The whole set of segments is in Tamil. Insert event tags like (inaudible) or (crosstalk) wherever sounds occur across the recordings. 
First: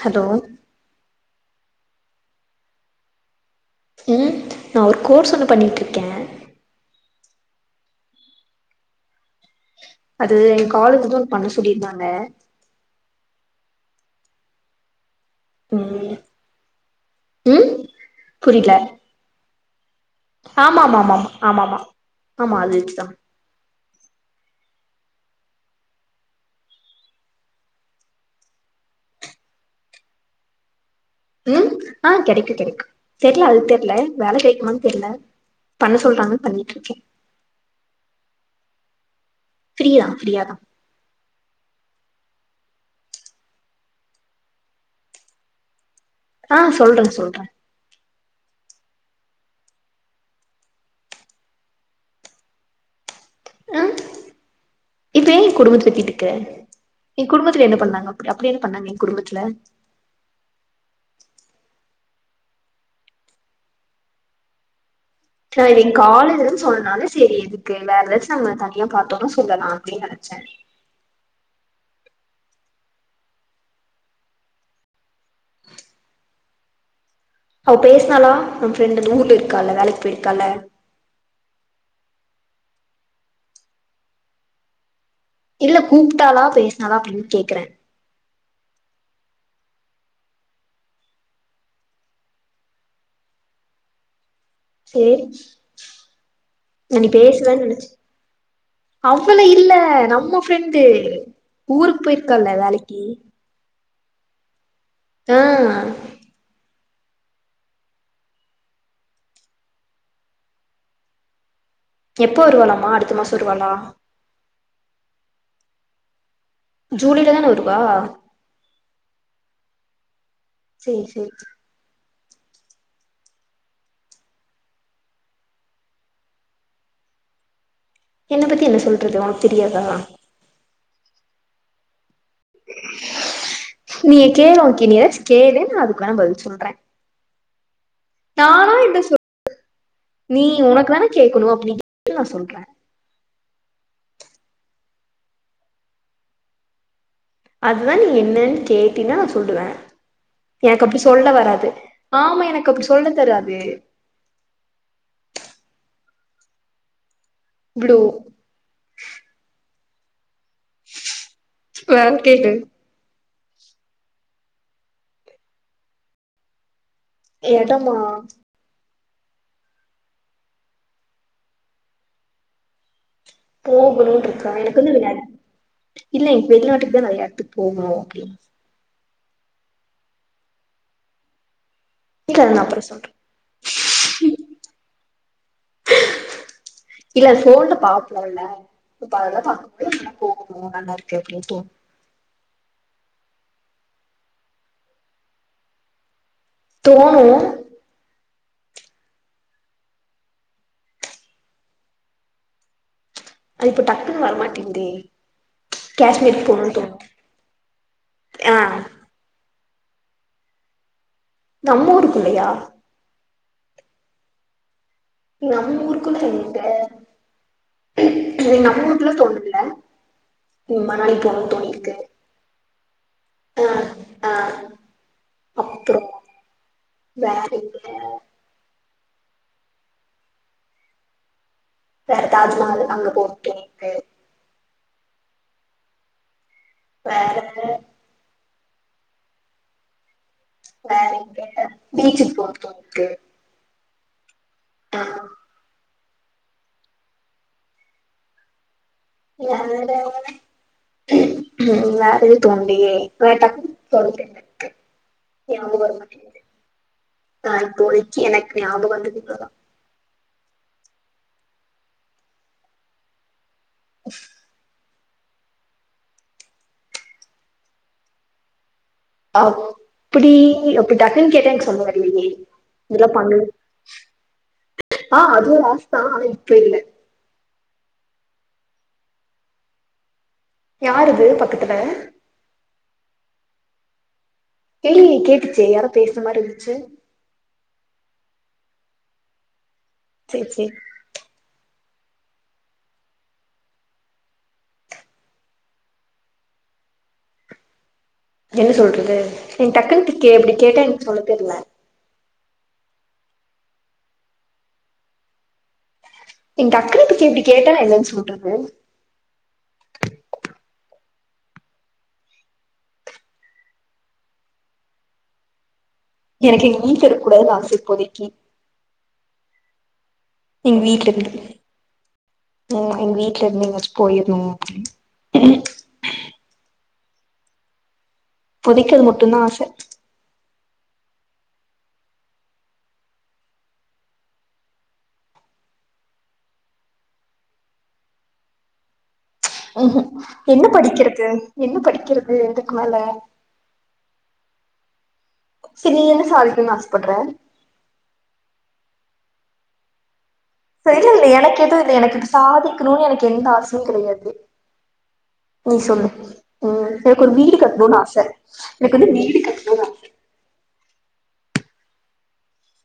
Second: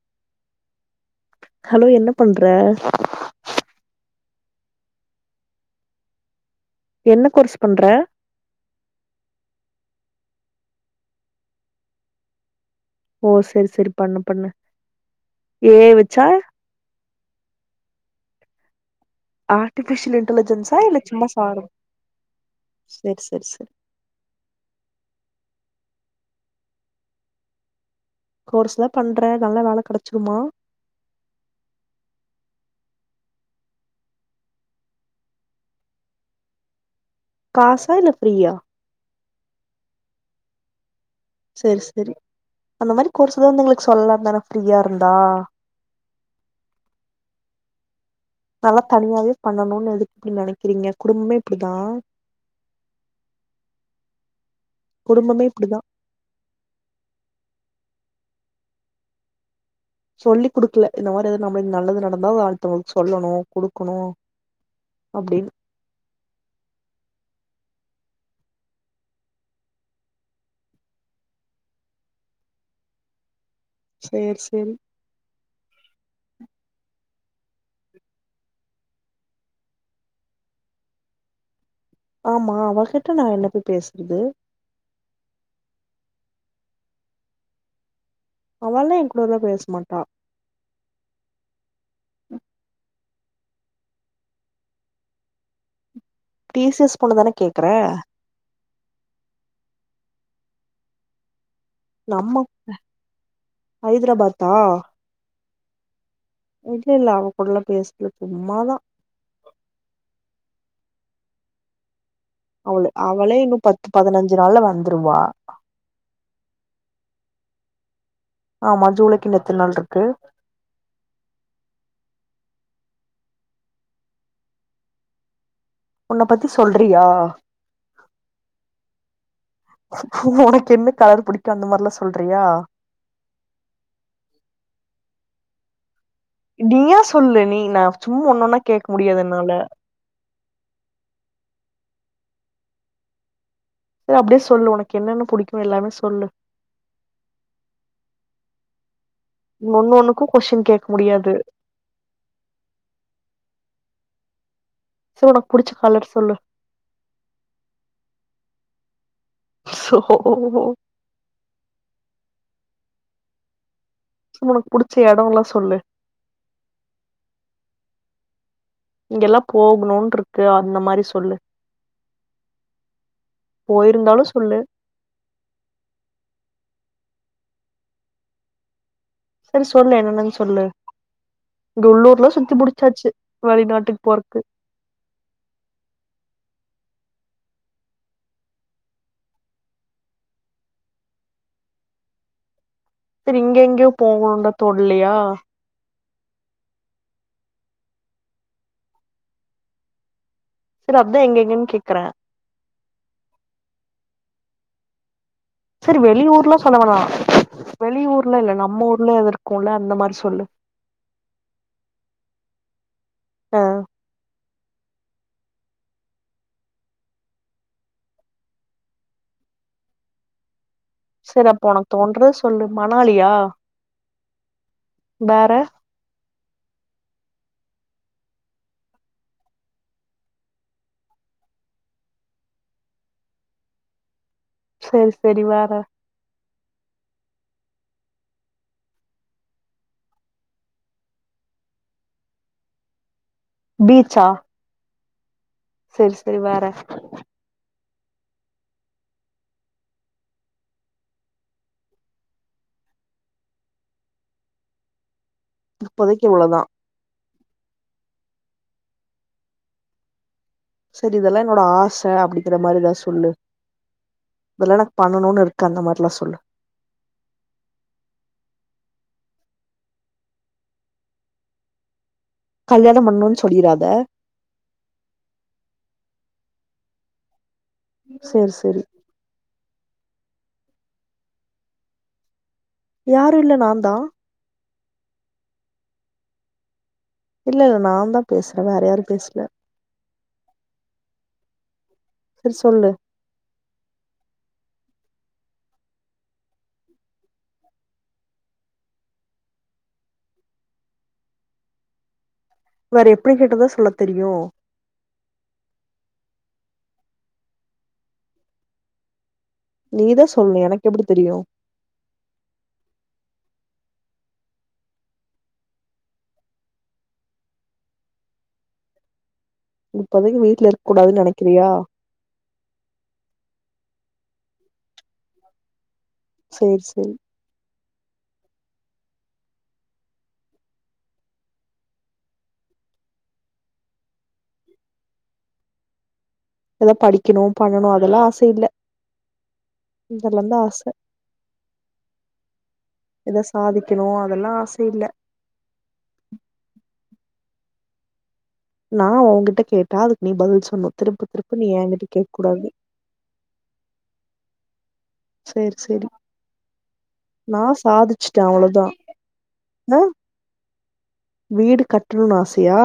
ஹலோ ஹலோ என்ன பண்ற ம் நா ஒரு கோர்ஸ் ஒன்னு பண்ணிட்டிருக்கே என்ன கோர்ஸ் பண்ற அது எங்க காலேஜ்லதா ஒன்னு பண்ண சொல்லியிருந்தாங்க ஓ செரி செரி பண்ணு பண்ணு ஏ ஐ ம் வச்சா ம் புரில ஆர்டிபிஷியல் இன்டலிஜென்ஸா இல்ல ஆமாமாமாமா ஆமாமா சும்மா ஆமா சாதர்ணமா ஆமா ஆமா ஆமா அது வச்சுதா செர் செர் செர் கோர்ஸ்ல்லா பண்ற நல்லா வேல கெடச்சுருமா ம் ஆ கெடைக்கு கெடைக்கு தெர்ல அது தெர்ல வேல கெடைக்குமான் தெர்ல பண்ண சொல்றாங்க பண்ணிடிர்க்கே காசா இல்ல ஃப்ரியா ஃப்ரீதா ஃப்ரியா தா செர் செரி அந்த மாரி கோர்ஸ் எதா இர்ந்தா எங்களுக்கு சொல்லாந்தானா ஃப்ரீயாருந்தா ஆ சொல்ற சொல்ற நல்ல தனியாவே பண்ணணோன் எதுக் நெனைக்கிறீங்க குடும்பம்மே இப்டித்தா அ இப்ப ஏ குடும்பமே இப்டிதா குடும்பத் பத்தி இழுக்குற எகுடும்பத்ல என்ன பண்ணாங்க அப்புடி அப்டி என்ன பண்ணாங்க எகுடும்பத்ல சொல்லி் குடுக்ல இந்த மாரி ஏத நம்முலுக் நல்லது நடந்தா அத அடுத்தவங்களுக்சொல்லணு குடுக்கணு அப்டின் நா எது எங் காலேஜ்லன் சொன்னால செரி த்திங்லா எதச்சு நம்ம தனியா பாத்தோன்னொ சொல்லலா அப்டின் நெனச்செ சேர் செரி அவ பேஸ்னாலா நம் ஃப்ரெண்டு தூத் இர்க்கால்ல வேலைக் பெயிர்கால்ல ஆம்மா அவகிட்ட நா என்னத்த பேஸ்றது இல்ல கூப்டாலா பேஸ்னாலா அப்டின் கேக்ற அவல்லா எங்கூடல்லா பேஸ்மாட்டா சேரி டி சி எஸ் நா நீ பொண்ணுதான பேசுவன் கேக்குற நெனச்சி அவ்வள இல்ல நம்ம ஃப்ரெண்டு ஊருக்கு போயிருக்கால்ல நம்மக் வேலைக்கி ஹைதரபாத்தா அ இல்லெல அவங் கூடல்லா பேஸ்லா சும்மாதா எப்ப அவுள் வருவாளாமா அடுத்த மாசோ அவளே இன்னு வருவாளா பத்து பதினஞ்சு நாள்ல வந்துருவா ஜூனில தான வருவா ஆம்மா ஜூலைக்குகின்னு எத்துன் நாள்ருக்கு சேர் சேர் உன்ன பத்தி சொல்றியா என்ன பத்தி என்ன சொல்றது உனக்கு தெரியாதா உனக்கென்ன கலர் பிடிக்கு அந்த மாரில்லா சொல்றியா நீ கேளு ஓக்கே நீ எதாச் கேளு நா அதுக் வேனா பதில் சொல்றே நீயா சொல்லு நீ நா சும்மா ஒன்னொன்னா நானா கேக் என்ன சொல் முடியாது என்னால நீ உனக் தான கேக்குனு அப் நீ கே ள் நா சொல்றே செ அப்டே சொல்லு உனகென்னென்ன புடிக்கு எல்லாமே சொல்லு அதுதா நீ என்னன் நீ கேட்டீனா சொல்லுவ ஒன்னொன்னுக்கு கொஷ்ஷின் எனக் அப்டி சொல்ல வராது ஆம்மா எனக் அப்டி சொல்ல தெராது சோ ஒனக் புடிச்ச கலர் சொல்லு ப்ளூ சோ வேறக்கேளு ஒனக் புடிச்ச எடொல்லா சொல்லு எடமா இங்கெல்லா போகுணுன்ருக்கு அந்த மாரி சொல்லு போயிருந்தாலு சொல்லு கொல்லு விநாயக் இல்ல இப் வெள்நாட்டுக்தா நறையஎட்த்துக் போணூ சரி சொல்லு என்னன்னனு சொல்லு இங்க உள்ளூர்ல்லா இல்ல சுத்தி அது நா அப்றோ முடிச்சாச்சு சொல்றே வெளிநாட்டுக்கு போறக்கு இல்ல ஃபோன்ல பாப்போல்ல இப்ப அதெல்லா பாக்கும் போது நம்ம போணு நல்லா இருக்கு அப்டின்னு தோணு சரி இங்க எங்கயோ போவோ அங்க தோனலையா தோணு சரி அப்டி எங்க எங்கனு கேக்குறே அது இப்ப டக்குன்னு வரமாட்டேங்குதே சரி காஷ்மீருக்கு வெளியூர்ல சொல்ல போணுன்னு தோணு வேணா வெளியூர்லா ஆ இல்ல நம்ம ஊர்ல எத இருக்குல்ல அந்த மாதிரி சொல்லு நம்ம ஊருக்குள்ளையா ஆ நம்ம ஊருக்குள்ள எங்க ம் நம்ம ஊருக்குள்ள தோணல ம் மணாலி சரி போணுன்னு அப்போ உனக்கு தோணிருக்கு தோன்றது சொல்லு மணாலியா ஆ ஆ வேற த்துரும வேற எங்க வேற தாஜ்மஹால் அங்க போணுன்ட்டு இருக்கு சரி சரி வேற வேற பே வேற வந்து பீச்சுக்கு போணுன்ட்டு இருக்கு பீச்சா ஆமா சரி சரி வேற இனி (unintelligible) அவ்ளதா ம் வேற எது தோணலையே வேற டக்குனு தோண ஞாபக இப்போதைக்கு வரமாட்டேங்குது இவ்ளோதா ஆ இப்போதைக்கு எனக்கு ஞாபக வந்தது இவ்ளோதா சரி இதெல்லா என்னோட ஆசை அப்படிங்கிற மாரிதா சொல்லு இதெல்லா பண்ணனுனு இருக்கு அந்த மாரில்லா சொல்லு அப்டி அப்டி டக்குன்னு கேட்டா எனக்கு சொல்ல தெரியலையே கல்யாணம் இதெல்லா பண்ணணும்னு பண்ணனு சொல்லிராத ஆ அது ஒரு ஆசை தா ஆனா இப்ப இல்ல செரி சரி யார் இது பக்கத்துல யாரு இல்ல நான்தா தெர்லயே கேட்டுச்சு யாரோ பேசுற மாரி இருந்துச்சு இல்ல இல்ல நான்தா பேசுறே வேற யாரு பேசல சேரி சேரி சரி சொல்லு என்ன சொல்றது நி டக்குனுக்கு எப்டி கேட்டா எனக்கு சொல்ல தெரில வேற எப்படி கேட்டாதா சொல்ல தெரியு நீங்க டக்குனு இப்டி கேள்வி கேட்டா நா என்னன்னு சொல்றது நீதா சொல்லனு எனக்கு எப்படி தெரியு எனக்கு எங்க வீட்ல இருக்கூடாதுன் ஆசை இப்போதைக்கு இப்போதைக்கு வீட்ல எங்க இருக்கூடான்னு இருந்து நினைக்கிறியா ம் எங்க வீட்ல இருந்து எங்கயாச்சு போயிருணு அப்டினு சேரி சேரி இப்போதைக்கு இது மட்டும்தா ஆச ஏதா படிக்கணூ பண்ணணூ அதெல்லா ஆச இல்ல ம் ஹும் இதெல்லா தா என்ன ஆச படிக்கர்த்து என்ன படிக்கர்த்து இதுக்கு மேல சாதிக்கணூ அதெல்லா ஆச இல்ல செரி என்ன சாதிக்கனூ ஆசப்பட்ற நா ஒங்கிட்ட கேட்டா அதுக்கு நீ பதில் சொல் தெரியில்ல எனக்கு எதுவ் இல்ல எனக்கு இது சாதிக்கனூ எனக்கு எந்த ஆசையூ கிடையாது நீ சேரி சேரி சொல்லு ம் எனக்கு ஒரு வீடு நா கட்னோனு ஆச எனக்கு வந்து வீடு கட்னோ னா வீடு கட்னுன்னு ஆசய்யா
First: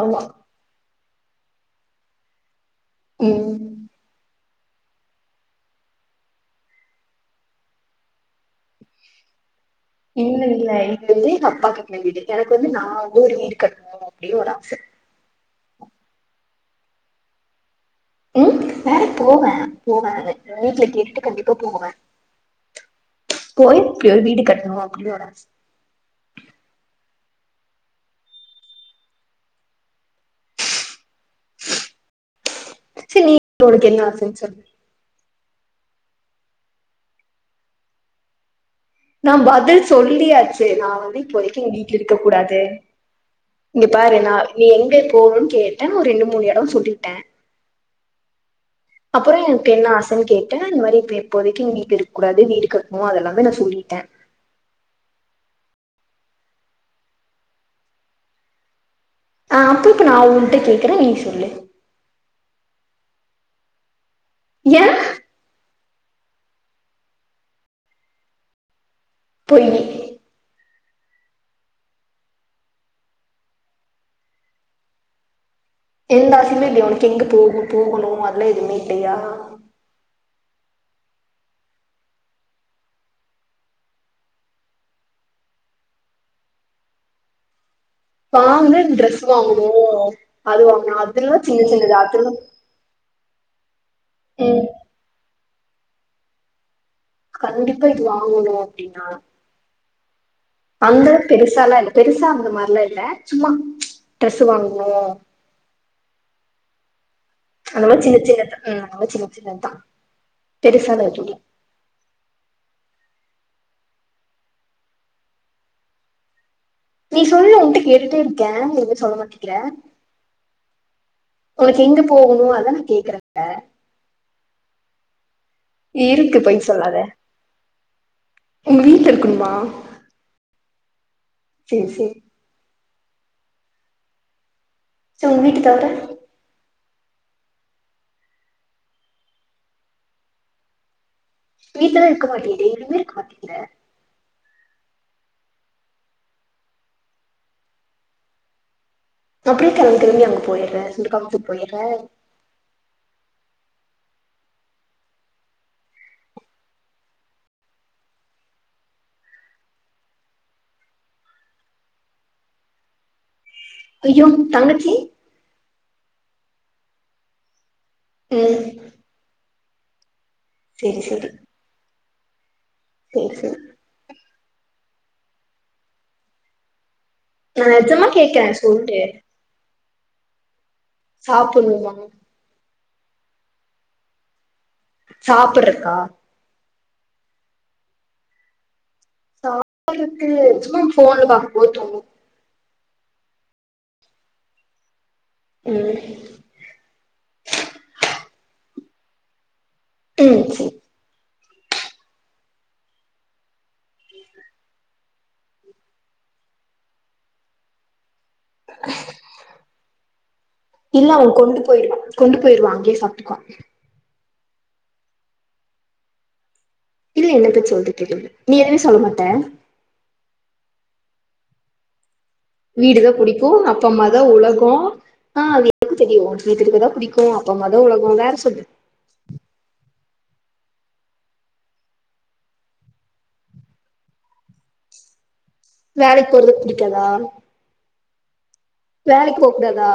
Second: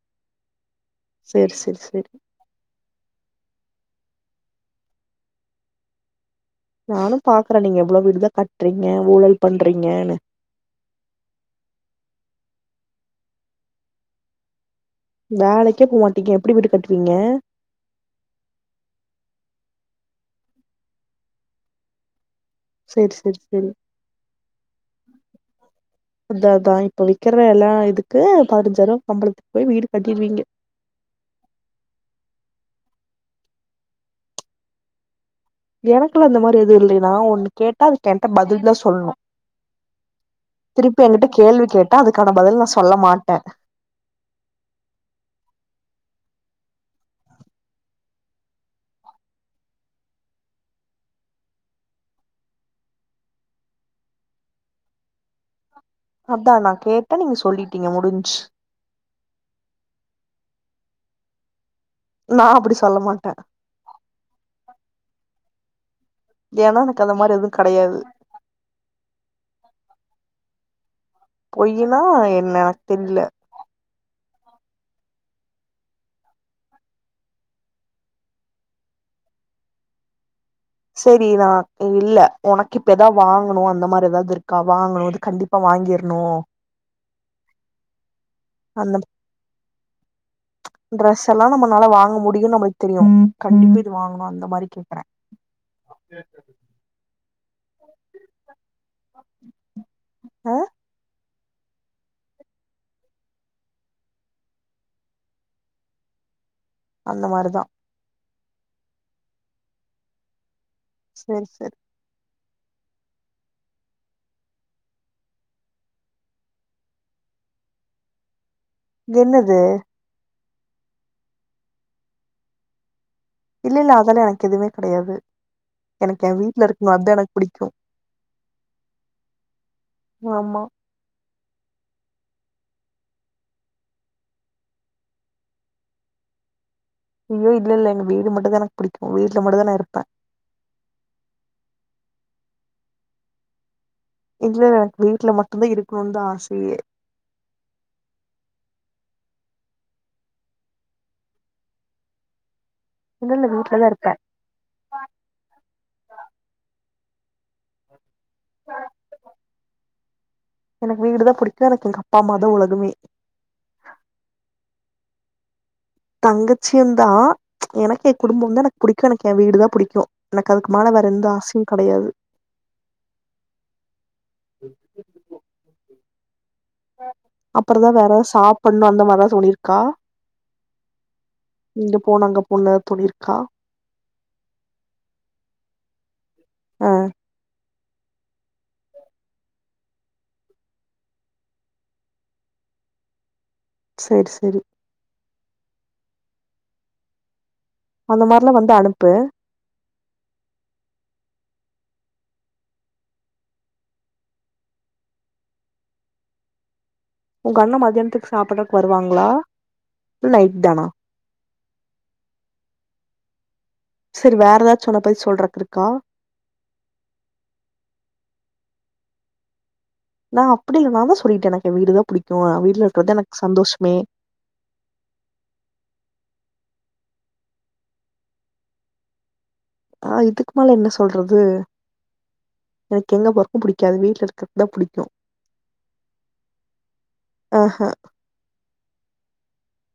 ஆமா செர் செர் செரி ம் நானு பாக்றே நீங்க எவ்ளோ வீடுதா கட்றீங்க ஊழல் பண்றீங்க இல்ல இல்ல இது வந்து எங்க அப்பா கட்ன வீடு எனக்கு வந்து நா ஒரு வீடு கட்னோ அப்டின் ஒரு ஆச வேலைக்கே போமாட்டீங்க எப்டி வீடு கட்டுவீங்க ம் வேலைக்கு போவே போவே வீட்ல கேட்டுட்டு கண்டிப்பா போவே சேரி சேரி சேரி போய் இப்டி ஒரு வீடு கட்னோ அப்டினு ஒரு ஆச அதா அதா இப்ப விக்கிற எல்லா இதுக்கு பதினஞ்சாயிரூபா சம்பளத்துக்கு போய் வீடு கட்டிருவீங்க செரி நீ உனக்கு என்ன ஆசைன்னு சொல் எனக்குல அந்தமாரி எது இல்லை நா ஒன்னு கேட்டா அதுக் எங்கிட்ட பதில் தா சொல்னோ நா பதில் சொல்லியாச்சு நா வந்து என்கிட்ட இப்போதைக்கு கேள்வி எங்க வீட்ல கேட்டா ‌இருக்க அதுக்கான கூடாது பதில் நா சொல்ல மாட்டே இங்க பாரு நா நீ எங்க போவ்னு கேட்டே ஒரு ரெண்டு மூணு எடோ சொல்லிட்டோ அப்றோ எனக்கு என்ன ஆசை கேட்ட இந்மாரி இப்ப இப்போதைக்கு வீட்லயிருக்கூடாது வீடு கட்னோ அதெல்லாமே நா சொல்லிட்டே அதா நா கேட்டே நீங்க சொல்லிட்டீங்க முடிஞ்சு ஆ அப்போ இப்ப நா உன்கிட்ட கேக்றே நீ சொல்லு நா அப்டி சொல்ல மாட்டே ஏ ஏன்னா எனக்கு அந்தமாரி எதுவூ கெடையாது பொய் பொயின்னா என்ன எனக் தெர்ல எந்தா ஆசயுமே இல்லைய உனுக்கு எங்க போ போகணூ அதுல்லா எதுமே இல்லியா செரி நா இல்ல உனக்கு இப்ப ஏதா வாங்கனூ அந்தமாரி ஏதாவ்து இருக்கா வாங்கனூ இது கண்டிப் இப்ப வாங்கிற்னோ வாங்கனு அந்தப் ட்ரெஸ் வாங்கணு அது வாங்கணு ட்ரெஸ் அதெல்லா எல்லா சின்ன நம்மனால சின்னது வாங்க அதெல்லா முடியூ நம்மளுக்கு தெரியூ கண்டிப்ப இத வாங்கணூ அந்தமாரி ம் கேக்குறே கேக்குது கண்டிப்பா இது வாங்கணூ அப்டின்னா ஆ அந்தளவுக்கு பெருசால்லா இல்ல பெருசா அந்த மாரில்லா இல்ல சும்மா ட்ரெஸு வாங்கனூ அந்த மாரிதா அதுவு சின்ன சின்னத் தா ம் சின்ன சின்னத்தா பெருசாலா எதுவூ இல்ல சேரி சேரி நீ சொல்லு உன்ட்ட கேட்டுட்டே இருக்கே எதுமே சொல்ல இது மாட்டிங்கிற என்னது உனக்கு எங்க போகனூ அதான கேக்றே இப்ப இல்லல்ல அதாலா எனக்கு எதுவுமே கெடயாது எனக்கு என் இருக்கு பொய் வீட்லயிருக்கனு சொல்லாத அத்தா எனக்கு புடிக்கூ உங்க வீட்ல இருக்கன்மா ஆம்மா செர் செர் ச்ச உங்க வீட்டு தவுர வீட்ல இல்ல எங்க வீடு மட்டுதா எனக் புடிக்கு வீட்ல மட்டுந்தா நாஇருப்ப வீட்லவேயிருக்க மாட்டியேடி இருக்க மாட்டீங்குற இல்லல்ல வீட்ல மட்டுதா இருக்னுன் தா ஆசயே அப்டே கிளம்பி களம்பி அங்க போய்ட்ற சுண்டுக்கவுத்துக்கு போயட்ற இல்லல்ல வீட்லதா இருப்ப எனக் வீடுதா புடிக்கு எனக்கு எங்க அப்பா அம்மா தா உலகமே ஐயோ தங்கச்சி தங்கச்சியுந்தா எனக் எ குடும்பந்தா ம் எனக் புடிக்கு எனக் எ வீடு தா புடிக்கு எனக் அதுக் மேல சேரி வேற எந்த ஆசயு கடையாது சேர் சேர் ம் நா அப்பறதா நெஜமா வேற கேக்குறே சாப்பண்ணு சொல்லு அந்த மார்தா தோணிர் அக்கா சாப்புட்ணுமா இங்க போனு அங்க போன்னு எத் தோணிருக்கா சாப்புறக்கா அ சாப்புரக்கு சும்மா ஃபோன்ல பாக்கும்போது தோனு சேரி செரி ம் அந்த மார்லா வந்தஅனுப்பு ம் சே உங்க அண்ண மதியான்த்துக் சாப்புட்றக் வருவாங்களா இல்ல எய்ட் தானா இல்ல அவகொண்டு போய்ருவா கொண்டு பொய்ருவா அங்கே சாப்ட்டுக்குவா செரி வேற எதாச்-அவனபத்தி சொல்றக் இருக்கா இல்ல என்ன பத் சொல்ரதுக் எதுமில் நீ எது சொல்ல மாட்ட நா அப்புடி இல்ல நாந்தா சொல்லிட்டனெ எனக்கு வீடுதா புடிக் வீடுதா புடிக்கூ அப்ப அம்மாதா உலகொ அ எனக்குதெரியூ வீட்டுக் இருக்கதா புடிக்கூ அப்ப அம்மா தா உலகொ வேற சொல்லு அ இதுக் மேல என்ன சொல்றது எனக் எங்க போரக்கு புடிக்காது வீட்ல இருக்கதுதா புடிக்கு வேலைக் போறது புடிக்காதா அஹ வேலைக் போக் கூடாதா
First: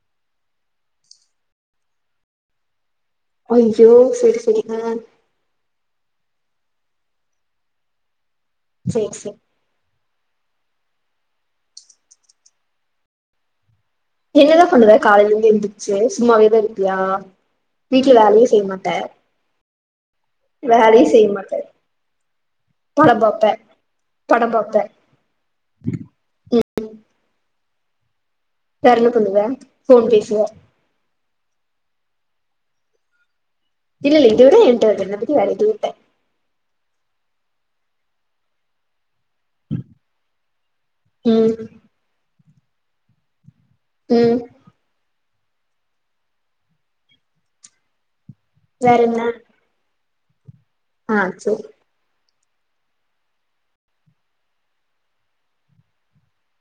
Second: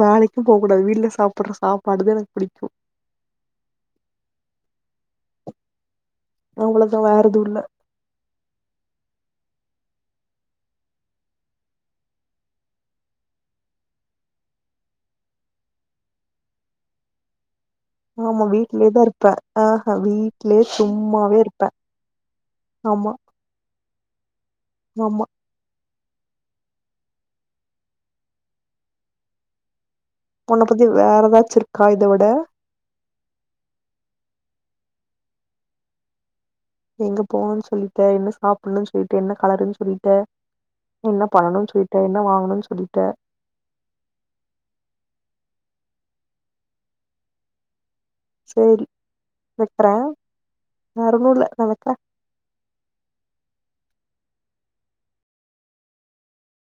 வேலைக்கூ போக்கூடாது வீட்டுல சாப்புட்ற சாப்பாடுதெ எனக் புடிக்கு அய்யோ சரி சரி உம் உங்களுக்கு வேற எதும் இல்ல சேர் சே என்னதா பண்ணுவ காலைலேந்து எந்துச்சு சும்மாவேதா இருக்கியா வீட்ல வேலையு செய்ய மாட்ட ப அஹ வீ வேலையு செய்யமாட்டெ படம் பாப்பெ படம்பாப்பே ஆம்மா வேற என்ன பண்ணுவே ஃபோன் பேசுவ ப்ரகதீவ் வேற ஏதாச்சு இருக்கா இத விட இல்லல்ல இத விட ‌ஏன்ட்ட என்ன பத்தி வேற ‌எதூவ் இல்ல எங்க போவ்ணு சொல்லிட்ட என்ன சாப்பிட்ணு சொல்லிட்ட என்ன கலருன்னு சொல்லிட்ட என்ன ம் பண்ணனு சொல்லி ட்ட என்ன வாங்கணு சொல்லிட்டே ம் செரி வேற என்ன வைக்கறே வே ஆ ஒன்னூல்ல சேரி நா வைக்கறே